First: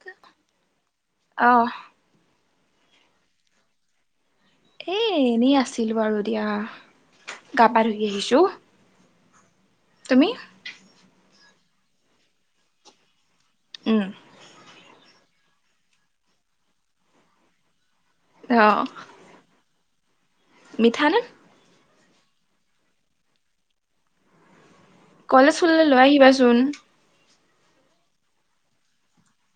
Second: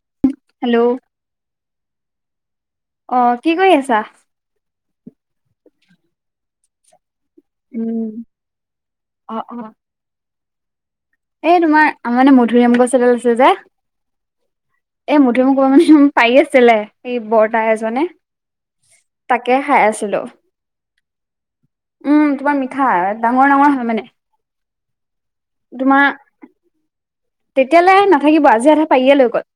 ত [unintelligible] hello, অঁ- অঁ কি কৰি আছা? এই এনেই আছিলোঁ আৰু এ দিয়া গা পা ধুই আহিছোঁ। অঁ অঁ তুমি? এই তোমাৰ, আমাৰ মানে মধুৰিআম গছ এডাল আছে যে উম এ মধুৰিআম মানে পাৰি আছিলে এই বৰ্তা এজনে অঁ তাকে খাই আছিলো। মিঠা নে উম তোমাৰ মিঠা ডাঙৰ ডাঙৰ হয় মানে কলেজ খুলিলে লৈ আহিবাচোন। তেতিয়ালৈ নাথাকিব আজি আধা পাৰিয়ে লৈ গ'ল,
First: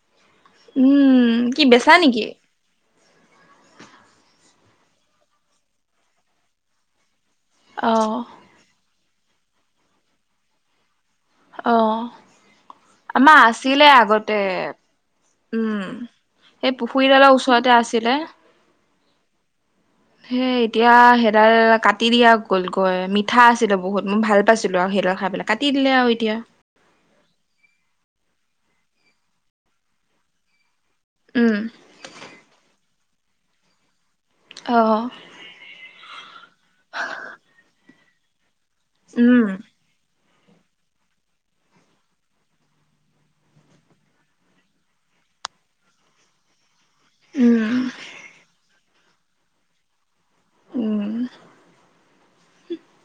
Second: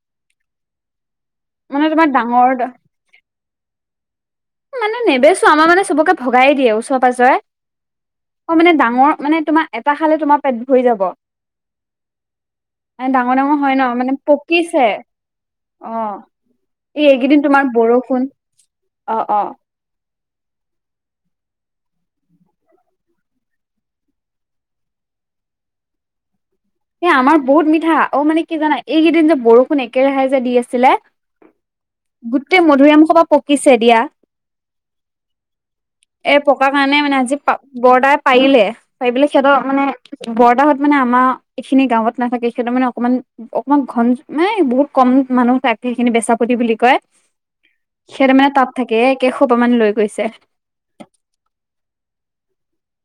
উম কি বেচা মানে তোমাৰ নেকি ডাঙৰ মানে নেবেচো আমাৰ মানে চবকে ভগাই দিয়ে ওচৰে পাজৰে অঁ অঁ মানে ডাঙৰ মানে তোমাৰ এটা খালে তোমাৰ পেট ভৰি যাব আহ মানে ডাঙৰ আমাৰ ডাঙৰ হয় ন আছিলে মানে আগতে। পকিছে অ উম, সেই এই পুখুৰীডালৰ এইকেইদিন তোমাৰ ওচৰতে আছিলে। বৰষুণ অ অ। হে এতিয়া সেইডাল কাটি দিয়া গ'লগৈ মিঠা আছিলে বহুত মই ভাল পাইছিলো আৰু সেইডাল খাই পেলাই কাটি দিলে আৰু এতিয়া এই আমাৰ বহুত মিঠা, অ মানে কি জানা এইকেইদিন যে বৰষুণ একেৰাহে যে দি আছিলে। উম। গোটেই মধুৰিআম সোপা পকিছে দিয়া। অঁ। এ পকাৰ কাৰণে মানে আজি বৰ্তাই পাৰিলে, পাৰি পেলাই উম সিহঁতৰ মানে বৰ্তাহত মানে আমাৰ এইখিনি গাঁৱত নাথাকে সিহঁতৰ মানে অকণমান অকমান ঘন মানাই বহুত কম মানুহ থাকে সেইখিনি বেচাপতি বুলি কয়। উম সেহত মানে তাত থাকে একে সোপা মান লৈ গৈছে। উ'ম।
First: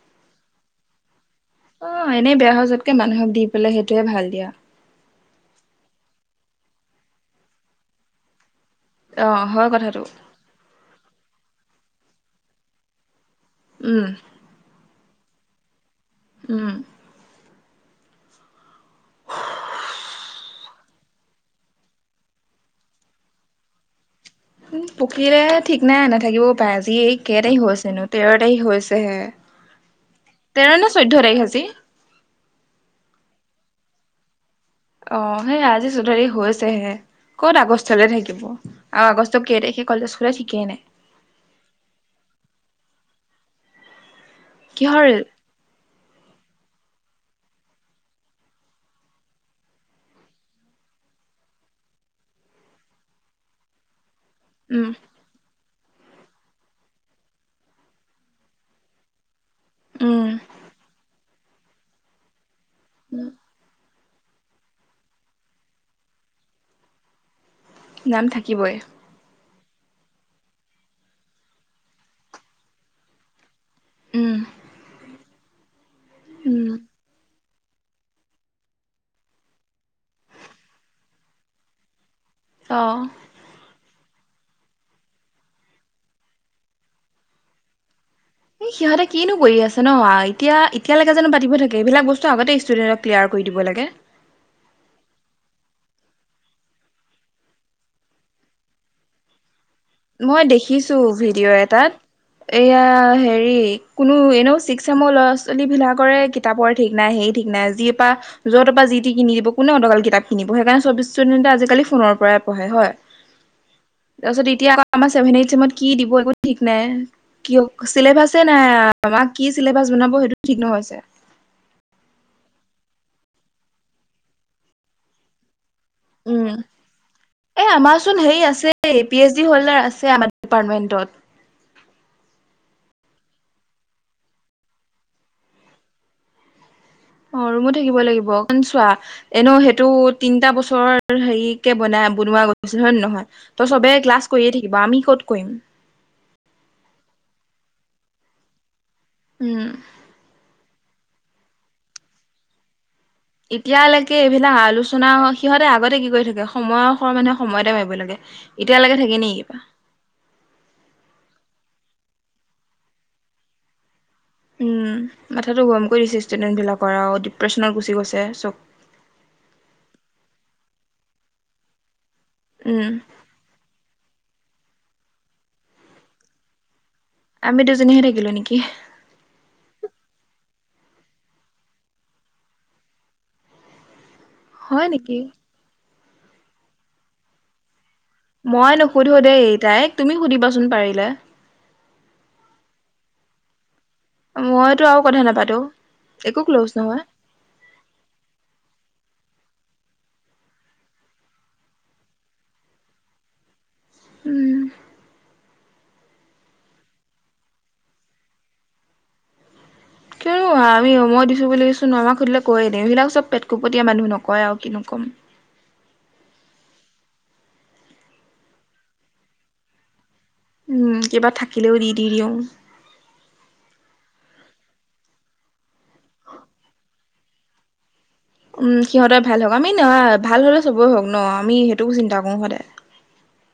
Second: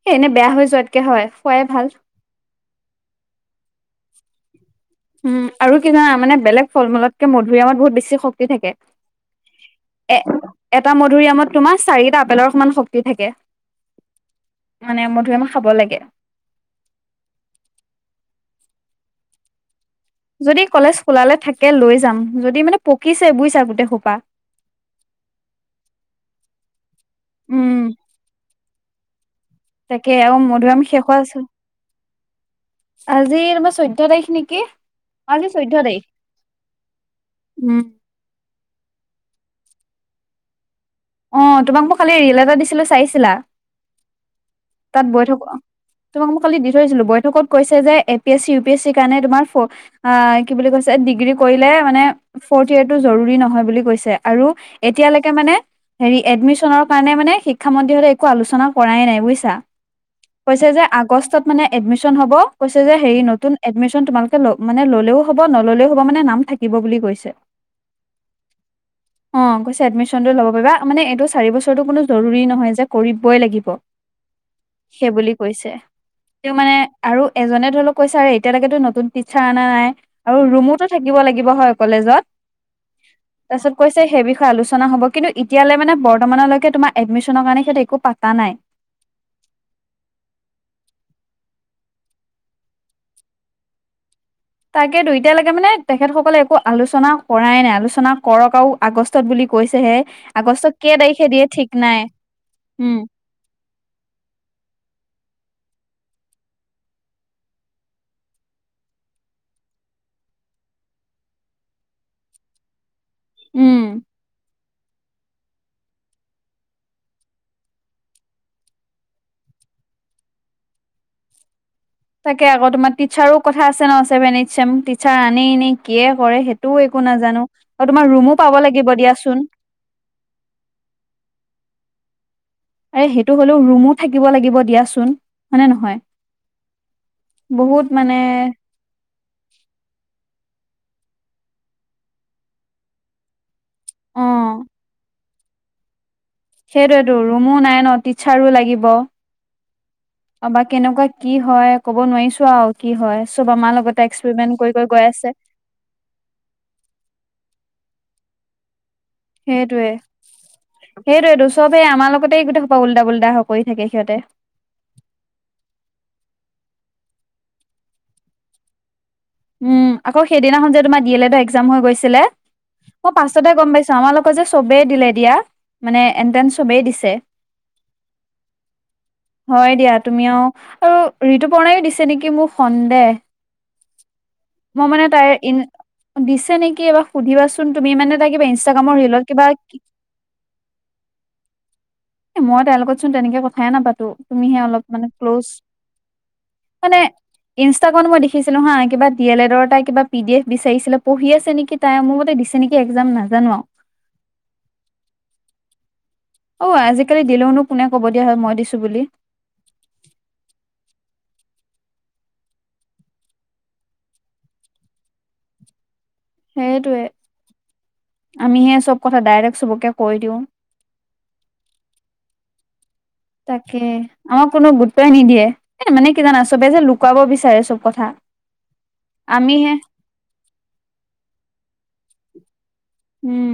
এ এনে বেয়া হৈ যোৱাতকে হয় খোৱাই ভাল। অ এনে বেয়া সজতকে মানুহক দি পেলাই সেইটোয়ে ভাল দিয়া। উ আৰু কিমা মানে বেলেগ ফল-মূলতকে মধুৰিআমত বহুত বেছি শক্তি থাকে। অ হয়, কথাটো। এ এটা মধুৰিআমত তোমাৰ চাৰিটা আপেলৰ সমান শক্তি থাকে। উম। মানে মধুৰিআম খাব লাগে। উম। যদি কলেজ খোলালে থাকে লৈ যাম, যদি মানে পকিছে বুজিছা গোটেই খোপা। উ পকিলে ঠিক নাই নাথাকিবও পাৰে, আজি এই কেই তাৰিখ হৈছেনো তেৰ তাৰিখ হৈছে হে তাকে আৰু তেৰ মধুৰিআম নে চৈধ্যয় তাৰিখ আজি? আজিৰ তোমাৰ চৈধ্য তাৰিখ নেকি? অ সেই আজি চৌধ তাৰিখ হৈছেহে, ক'ত উম আগষ্টলৈ থাকিব। আৰু আগষ্ট কেই তাৰিখে সে কলেজ খোলে ঠিকেই নাই। অ তোমাক মোক খালি ৰিল এটা দিছিলো চাইছিলা? কিহৰ তাত ৰেল? বৈ থক তোমাক মোক কালি দি থৈ আহিছিলো, বৈঠকত কৈছে যে--এ P S C, U P S চিৰ কাৰণে তোমাৰ অ কি বুলি কৈছে, ডিগ্ৰী কৰিলে মানে ফৰ্থ ইয়েৰটো জৰুৰী নহয় বুলি কৈছে। আৰু উম এতিয়ালৈকে মানে হেৰি এডমিশনৰ কাৰণে মানে শিক্ষামন্ত্ৰী হকলে একো আলোচনা কৰাই নাই বুজিছা? উম কৈছে যে আগষ্টত মানে এডমিচন হ'ব, কৈছে যে হেৰী নতুন এডমিচন তোমালোকে মানে ললেও হ'ব, নল'লেও হ'ব, মানে নাম থাকিব বুলি কৈছে। নাম থাকিবই। অ কৈছে এডমিশনটো লব পাৰিবা, মানে এইটো চাৰি বছৰো কোনো জৰুৰী নহয়, যে কৰি'বই লাগিব। উম সেইবোলি কৈছে। তেওঁ উম মানে আৰু এজনে ধৰি লওক কৈছে আৰু এতিয়ালৈকেতো নতুন টিচাৰ অনা নাই? আৰু ৰুমোতো থাকিব লাগিব হয়, কলেজত? অঁ। তাৰপিছত কৈছে সেই বিষয়ে আলোচনা হ'ব কিন্তু এতিয়ালৈ মানে, বৰ্তমানলৈকে তোমাৰ এডমিশনৰ কাৰণে সেইয়াত একো পাতা নাই। সিহঁতে কিনো কৰি আছে ন এতিয়া। এতিয়ালৈকোনো পাতিব থাকে, এইবিলাক বস্তু আগতে ষ্টুডেণ্টক ক্লিয়াৰ কৰি দিব লাগে। তাকে দু এতিয়ালৈকে মানে তেখেতসকলে একো আলোচনা কৰাই নাই, আলোচনা কৰক আৰু আগষ্টত বুলি কৈছেহে। মই আগষ্টত কেই দেখিছো তাৰিখে দিয়ে ভিডিঅ' ঠিক এটাত, নাই এয়া উম হেৰি কোনো এনেও ছিক্স চেমৰ ল'ৰা-ছোৱালীবিলাকৰে কিতাপৰ ঠিক নাই সেই ঠিক নাই যি পৰা য' তৰ পৰা যি, তি তিকিনি দিব কোনে অডকাল কিতাপ কিনিব, সেইকাৰণে চব ইচুডেনে আজিকালি ফোনৰ পৰাই পঢ়ে হয়? উম তাৰপাছত এতিয়া আকৌ আমাৰ চেভেন, এইত চেমত কি দিব একো ঠিক নাই। কিয় চিলেবাছে নাই, আমাক কি চিলেবাছ বনাব সেইটো ঠিক নহয়ছে। তাকে আকৌ তোমাৰ টিচাৰো কথা আছে ন চেভেন-এইট চেম টিচাৰ আনি এনেই কিয় কৰে উম সেইটোও একো নাজানো, এ তোমাৰ আমাৰচোন হেৰি ৰুমো পাব আছে লাগিব পি এইচ ডি দিয়াচোন। আছে আম ডিপাৰ্টমেণ্টত। আৰে সেইটো হলেও ৰুমো থাকিব লাগিব দিয়াচোন, হয়নে নহয়? অ ৰুমো বহুত থাকিব মানে লাগিব, কন চোৱা এনেও সেইটো তিনিটা বছৰৰ হেৰিকে বনাই বনোৱা গৈছিল হয়, ন নহয়? ত চবে অ ক্লাছ কৰিয়ে থাকিব, আমি ক'ত কৰিম। সেইটোৱে টো ৰুমো নাই ন টিচাৰো লাগিব? উ'ম। অ বা কেনেকুৱা কি হয়, ক'ব নোৱাৰিছো আৰু কি হয়। চব আমাৰ লগতে এতিয়ালৈকে এক্সপেৰিমেন্ট এইবিলাক কৰি কৰি গৈ আলোচনা আছে সিহঁতে আগতে কি কৰি থাকে? সময় খ মানুহে সময় এতে মাৰিব লাগে, এতিয়ালৈকে থাকে নি? সেইটোৱে সেইটোৱটো চবেই আমাৰ লগতে গোটেই সোপা উলত পোলতাবোৰ কৰি থাকে সিহঁতে। উম মাথাটো গৰম কৰি দিছে ষ্টুডেন্ট বিলাকৰ আৰু ডিপ্ৰেশচনত গুচি গৈছে চব। উম আকৌ সেইদিনাখন যে তোমাৰ ডি এল এডৰ একজাম হৈ গৈছিলে। উম। অই পাছতহে গম পাইছো আমা লগৰ যে চবেই দিলে দিয়া মানে এণ্ট্ৰেঞ্চ চবেই দিছে। আমি দুজনীহে থাকিলো নেকি। হয়, দিয়া তুমি আৰুও আৰু ঋতুপৰ্ণায়ো দিছে নেকি, মোৰ সন্দেহ? হয় মই মানে নেকি তাই, দিছে নেকি এইবাৰ সুধিবাচোন তুমি মানে কিবা মই ইনষ্টাগ্ৰামৰ নুসুধো ৰিলত দেই কিবা তাইক তুমি সুধিবাচোন পাৰিলে। এ মই তেওৰ লগত চোন তেনেকে কথাই নাপাতো। তুমিহে মইতো অলপ আৰু মানে কথা ক্ল'জ নাপাতো একো ক্ল'জ মানে নহয় ইনষ্টাগামত মই দেখিছিলো হা কিবা ডি এল এডৰ এটা কিবা পি ডি এফ বিচাৰিছিলে পঢ়ি আছে নেকি তাই মোৰ মতে দিছে নেকি একজাম নাজানো আও উম। অ আজিকালি দিলেওনো কোনে ক'ব দিয়া হয় মই দিছো বুলি। কিয়নো আমি মই দিছো বুলি চোন আমাক সুধিলে কৈয়ে দিও এই সেইবিলাক চব পেটকুপটীয়া মানুহ নকয় আও কিনো ক'ম? সেইটোৱে আমিহে চব কথা ডাইৰেক্ট চবকে কৈ দিও। উম কিবা থাকিলেও দি দি দিও। তাকে আমাক কোনো গুৰুত্বই নিদিয়ে এ মানে কি জানা চবে যে লুকোৱাব বিচাৰে চব কথা উম সিহঁতৰে ভাল হওক আমিহে আমি নহয় ভাল হ'লে চবেই হওক ন আমি সেইটো চিন্তা কৰো সদায়। উম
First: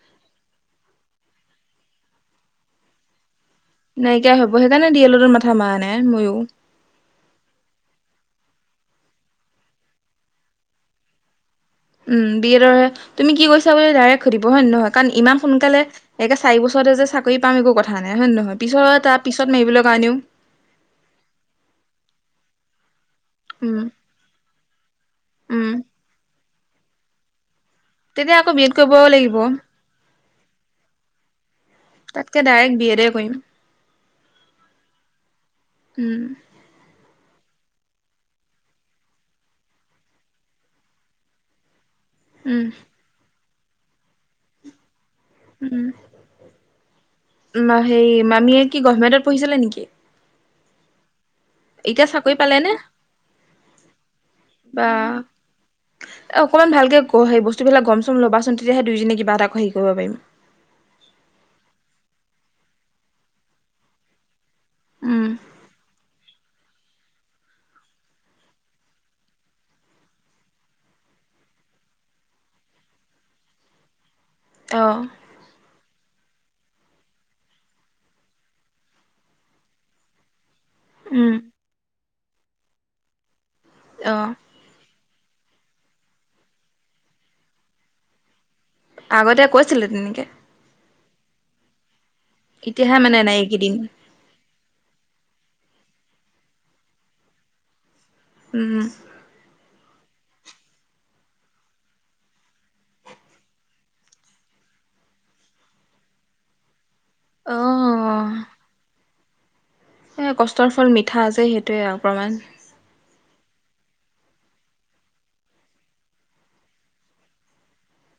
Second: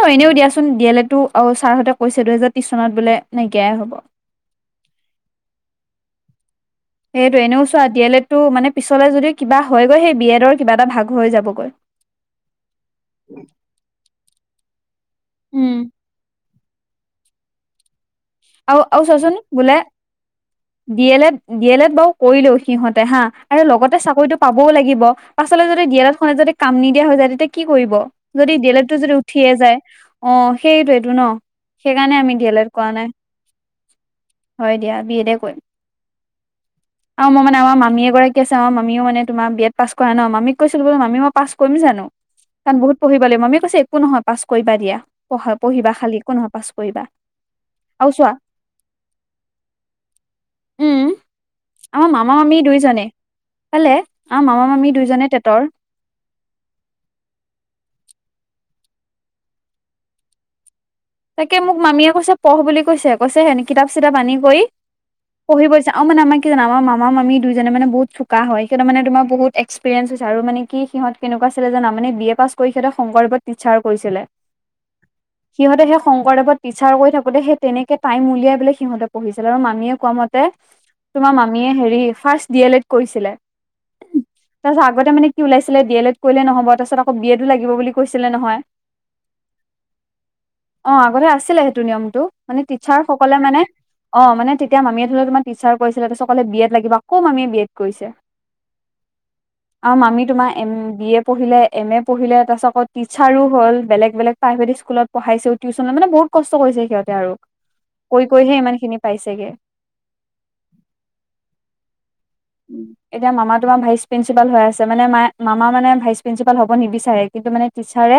অ এনেও দিয়াচোন ডি এল এডতো আৰু ছাৰহঁতে কৈছে দুহেজাৰ ত্ৰিশ চনত বোলে নাইকিয়াই হ'ব নাইকিয়াই হব সেইকাৰণে ডি এল এডৰ মাথা মৰা নাই ময়ো। সেইটো এনেও চোৱা ডি এল এড টো মানে পিছলে যদিও কিবা হয়গৈ সেই বি এডৰ কিবা এটা ভাগ হৈ যাবগৈ। উম বি এডৰ হে তুমি কি কৰিছা বুলি ডাইৰেক্ট সুধিব হয় নে নহয় কাৰণ ইমান উম সোনকালে একে চাৰি বছৰতে যে চাকৰি পাম একো কথা নাই হয় নহয় আৰু পিছৰ আৰু তাৰ চোৱাচোন পিছত বোলে মাৰিবলে কাৰণেও D L Ed D L Ed বাৰু কৰিলেও সিহঁতে হা আৰু উম লগতে চাকৰিতো পাবও লাগিব। পাছলে উম যদি ডি এল এডখনে যদি কাম নিদিয়া হৈ যায় তেতিয়া কি কৰিব তেতিয়া আকৌ যদি বি ডি এড এল কৰিব এডটো যদি লাগিব উঠিয়ে যায়। অ সেইটোৱেতো ন সেইকাৰণে আমি তাতকে D L Ed direct B কৰা এডে নাই। কৰিম হয় দিয়া বি এডে কৰিম। [inaudible] আও মই মানে আমা মামী এগৰাকী আছে আমাৰ মামীও মানে তোমাৰ বি এড পাছ কৰা ন মামীক কৈছো বোলো মামী মই পাছ কৰিম জানো। উম। কাৰণ বহুত পঢ়িব লাগিব মামীয়ে কৈছে একো নহয় পাছ কৰিবা দিয়া পঢ়া পঢ়িবা খালি একো নহয় পাছ কৰিবা। উম হেই আৰু চোৱা মামীয়ে কি গভমেণ্টত পঢ়িছিলে নেকি উম। এতিয়া আমাৰ চাকৰি মামা পালে মামী নে? দুইজনে, পালে আমা মামা বা মামী দুইজনে টেটৰ এ অকনমান ভালকে ক সেই বস্তু বিলাক গম চম ল'বাচোন তেতিয়াহে দুইজনীয়ে কিবা এটা ক হেৰি কৰিব পাৰিম। তাকে মোক মামীয়ে কৈছে পঢ় বুলি কৈছে কৈছে হেন কিতাপ চিতাপ আনি কৰি উম পঢ়িব দিছে। আও মানে আমাৰ কি জানা আমাৰ মামা মামী দুইজনে মানে বহুত চোকা হয় সিহঁত মানে তোমাৰ বহুত এক্সপেৰিেঞ্চ হৈছে আৰু মানে কি সিহঁত কেনেকোৱা আছিলে জানা মানে বি এ পাছ কৰি সিহঁতে শংকৰদেৱত টিছাৰ কৰিছিলে। এ অ সিহঁতে সে শংকৰদেৱত টিচাৰ কৰি থাকোতে সেই তেনেকে টাইম উলিয়াই পেলাই সিহঁতে পঢ়িছিলে আৰু মামীয়েে কোৱা মতে উম তোমাৰ মামীয়ে হেৰি ফাৰ্ষ্ট ডি এল এড কৰিছিলে। অ। তাৰপাছত আগতে মান কি ওলাইছিলে ডি এল এড কৰিলে নহ'ব তাৰ পছত আকৌ বি এডো লাগিব বুলি কৈছিলে নহয়। আগতে কৈছিলে তেনেকে অ আগতে আছিলে সেইটো নিয়মটো মানে এতিয়াহে টিচাৰ নাই সকলে মানে এইকেইদিন অ মানে তেতিয়া মামীয়ে ধৰি লোৱা তোমাৰ টিচাৰ কৰিছিলে তাছত কলে বি এড লাগিব আকৌ মামীয়ে বি এড কৰিছে। উম। আৰু মামি তোমাৰ এম বি এ পঢ়িলে এম এ পঢ়িলে তাৰপিছত আকৌ টিচাৰো হ'ল বেলেগ বেলেগ প্ৰাইভেট স্কুলত পঢ়াইছেও টিউচন মানে বহুত কষ্ট কৰিছে সিহঁতে আৰু, কৈ অ' কৈহে ইমানখিনি পাইছেগে। এই কষ্টৰ ফল মিঠা আছে সেইটোৱে আও প্ৰমাণ। উম। এতিয়া মামা তোমাৰ ভাইচ প্ৰিন্সিপাল হৈ আছে মানে মাই মামা মানে ভাইচ প্ৰিন্সিপাল হ'ব নিবিচাৰে কিন্তু মানে টিচাৰে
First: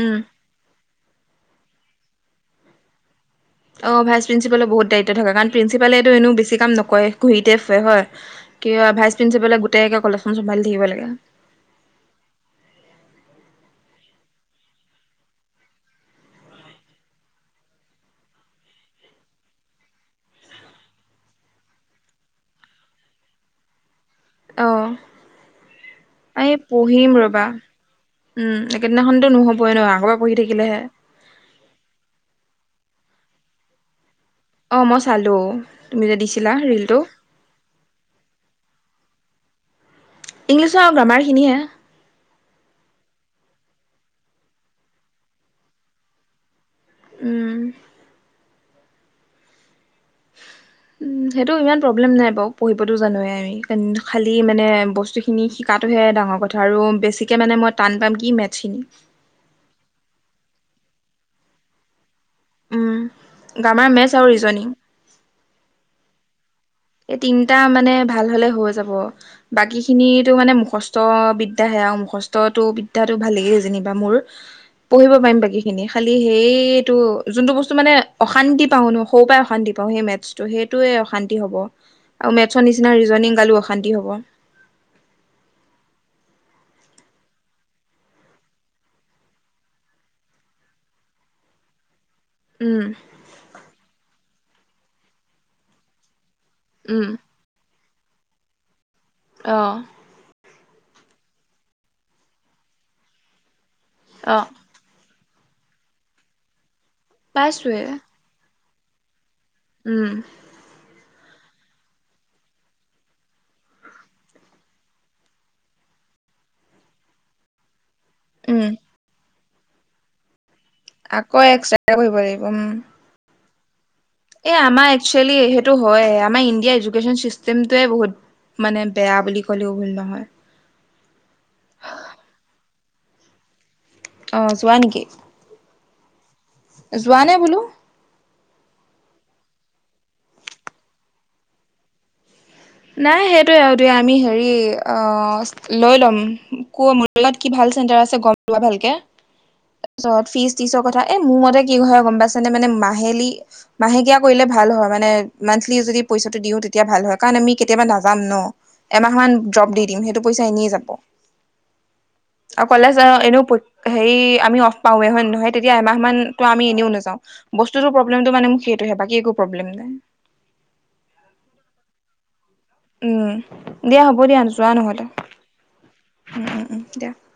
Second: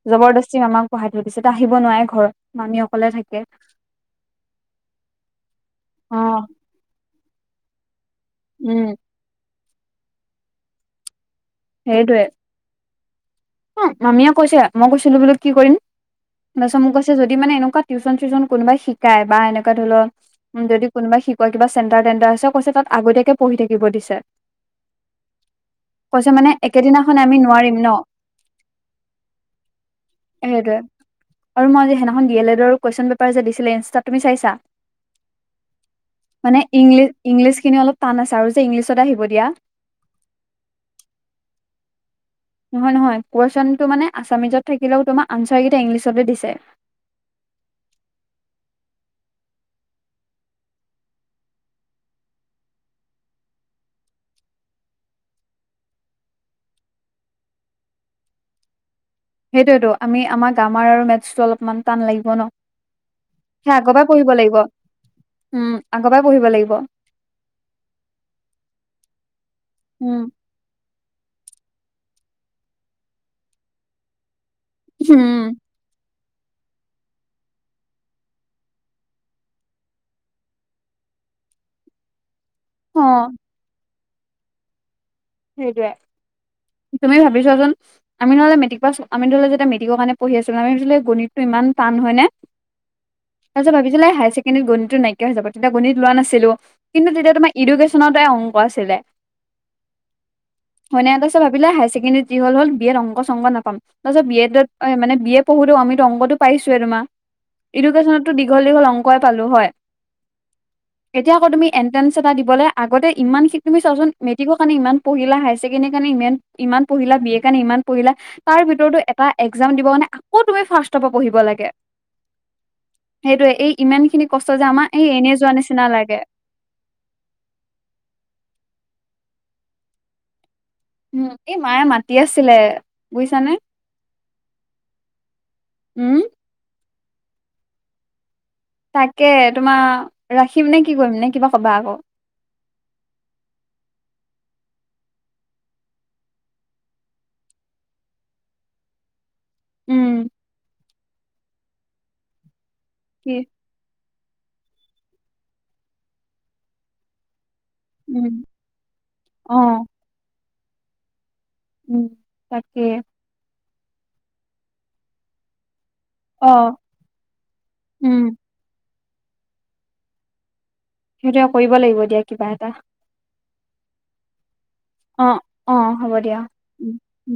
উম। জবৰদস্তি মামাক পঢ়াই থৈ দিছে ত আহিব নোৱাৰে ঘৰত মামী অকলে থাকে। অ ভাইচ প্ৰিন্সিপালৰ বহুত দায়িত্ব থকাে কাৰণ প্ৰিন্সিপালেটো এনে অ', বেছি কাম নকৰে ঘুহিতে ফুৱে হয়। উম, কিয় ভাই প্ৰিন্সিপালে গোটেই কলেজখন চম্ভালি থাকিব লাগে। সেইটোৱে অ মামীয়ে কৈছে মই কৈছিলো বোলো কি কৰিম। তাৰপিছত মোক কৈছে যদি মানে এনেকুৱা টিউশ্যন চিউচনো কোনোবাই শিকায় বা এনেকুৱা ধৰি ল উ যদি কোনোবাই শিকোৱা কিবা চেণ্টাৰ টেণ্টাৰ আছে কৈছে তাত আগতীয়াকে পঢ়ি থাকিব দিছে। অ' কৈছে এই মানে পঢ়িম একেদিনাখনে আমি ৰবা নোৱাৰিম ন। উম একেদিনাখনতো নহ'বই ন, আগ সেইটোৱে, আৰু মই যে সেইদিনাখন ডি এল এডৰ কুৱেশচন পেপাৰ যে দিছিলে ইনষ্টাত তুমি চাইছা? অ মই চালো তুমি যে দিছিলা মানে ৰিলটো। ইংলিছ ইংলিছ খিনি অলপ টান আছে আৰু যে ইংলিছত আহিব দিয়া ইংলিছৰ আৰু গ্ৰামাৰখিনিয়হে। নহয় নহয়। কুৱেশনটো মানে আছামিজত থাকিলেও তোমাৰ আনচাৰকেইটা ইংলিছতে দিছে। উম। উম সেইটো ইমান প্ৰব্লেম নাই বাও, পঢ়িবতো জানোৱে আমি খালি মানে বস্তু খিনি শিকাটোহে ডাঙৰ কথা আৰু বেছিকে মানে মই টান পাম কি মেথছখিনি। সেইটোৱেতো আমি আমাৰ গ্ৰামাৰ আৰু মেথছটো অলপমান টান লাগিব ন। উম সে গ্ৰামাৰ আগৰপাই মেথছ আৰু পঢ়িব লাগিব, ৰিজনিং উম আগৰপাই পঢ়িব লাগিব। এই তিনিটা মানে ভাল হলে হৈ যাব, বাকী উম, খিনিটো মানে মুখষ্ট [unintelligible] বিদ্যাহে আও মুখস্তটো বিদ্যাটো ভাল লাগি যেনিবা মোৰ, পঢ়িব উম, পাৰিম বাকী এনেই খালি সেইটো যোনটো বস্তু মানে অশান্তি পাওঁ ন সৰু পৰাই অশান্তি পাওঁ সেই মেথছ ত' সেইটোয়ে অশান্তি হব, আৰু মেথছৰ নিচিনা অ', ৰিজনিং গালো অশান্তি হ'ব। সেইটোৱে, তুমি ভাবিছোৱাচোন আমি নহলে মেট্ৰিক পাছ আমি ধৰি ল যেতিয়া মেটিক কাৰণে পঢ়ি আছিলো, আমি ভাবিছিলোঁ গণিতটো ইমান টান হয়নে? উম। তাৰ পিছত ভাবিছিলে হায়াৰ ছেকেণ্ডাৰী গণিতটো নাইকিয়া হৈ যাব তেতিয়া গণিত লোৱা নাছিলো, উম কিন্তু তেতিয়া তোমাৰ ইডুকেশ্যনতে অংক আছিলে। অ হয়নাই তাৰপাছত ভাবিলে হায়াৰছেকেণ্ডেৰীত জি হল হল বি এত অংক সংক নাপাম তাৰিছত অ বি এডত অ মানে বি এ পঢ়োতেও আমিতো অংকটো পাইছোৱে তোমাৰ, পাইছোৱে এডকেশ্যনত দীঘল দীঘল অংকই পালো হয়। উম। এতিয়া আকৌ তুমি এণ্ট্ৰেঞ্চ এটা দিবলে আগতে ইমানখিনি তুমি চোৱাচোন মেট্ৰিক ইমান পঢ়িলা হায়াৰ চেকেণ্ডাৰী কাৰণে ইমান ইমান পঢ়িলা বি এ কাৰণে ইমান পঢ়িলা তাৰ উম ভিতৰতো এটা একজাম দিব কাৰণে আকৌ তুমি ফাৰ্ষ্টৰ পৰা পঢ়িব আকৌ লাগে, এক্সট্ৰা কৰিব লাগিব উম সেইটোয়ে এই ইমান খিনি কষ্ট এ যে আমাৰ এই এনে একচুৱেলি যোৱা সেইটো নিচিনা হয়, লাগে আমাৰ ইণ্ডিয়াৰ এডুকেছন চিষ্টেমটোৱে বহুত মানে বেয়া বুলি ক'লেও ভুল নহয়। উ এই মায়ে মাতি আছিলে বুইছানে। অ যোৱা নেকি? উম। যোৱা নে বোলো তাকে তোমাৰ ৰাখিম নে কি কৰিম নে কিবা ক'বা আকৌ। নাই সেইটোৱে আও দিয়া, আমি হেৰি অ লৈ ল'ম, কো মোৰ লগত কি ভাল চেণ্টাৰ আছে গম লোৱা ভালকে [unintelligible] উম তাৰপিছত ফিজ তিচৰ কথা এ মোৰ মতে কি হয় গম পাইছানে মানে মাহেলী কি মাহেকীয়া কৰিলে ভাল হয় মানে মান্থলি যদি পইচাটো দিওঁ তেতিয়া ভাল হয় কাৰণ আমি কেতিয়াবা নাযাম উম ন'এমাহ মান অ ড্ৰপ দি দিম সেইটো পইচা এনেই যাব। উম আও তাকে কলেজ আও এনেও [unintelligible] হেৰি আমি অফ পাওৱে হয় নহয় সেই তেতিয়া এমাহ মান ত অ 'আমি এনেও নেযাওঁ বস্তুটো উম প্ৰব্লেমটো মানে মোক সেইটোহে বাকি একো প্ৰব্লেম নাই। সেইটোৱে কৰিব লাগিব এতিয়া কিবা এটা। উম, দিয়া হ'ব দিয়া যোৱা নহলে। অ', অ', হ'ব দিয়া উম। উম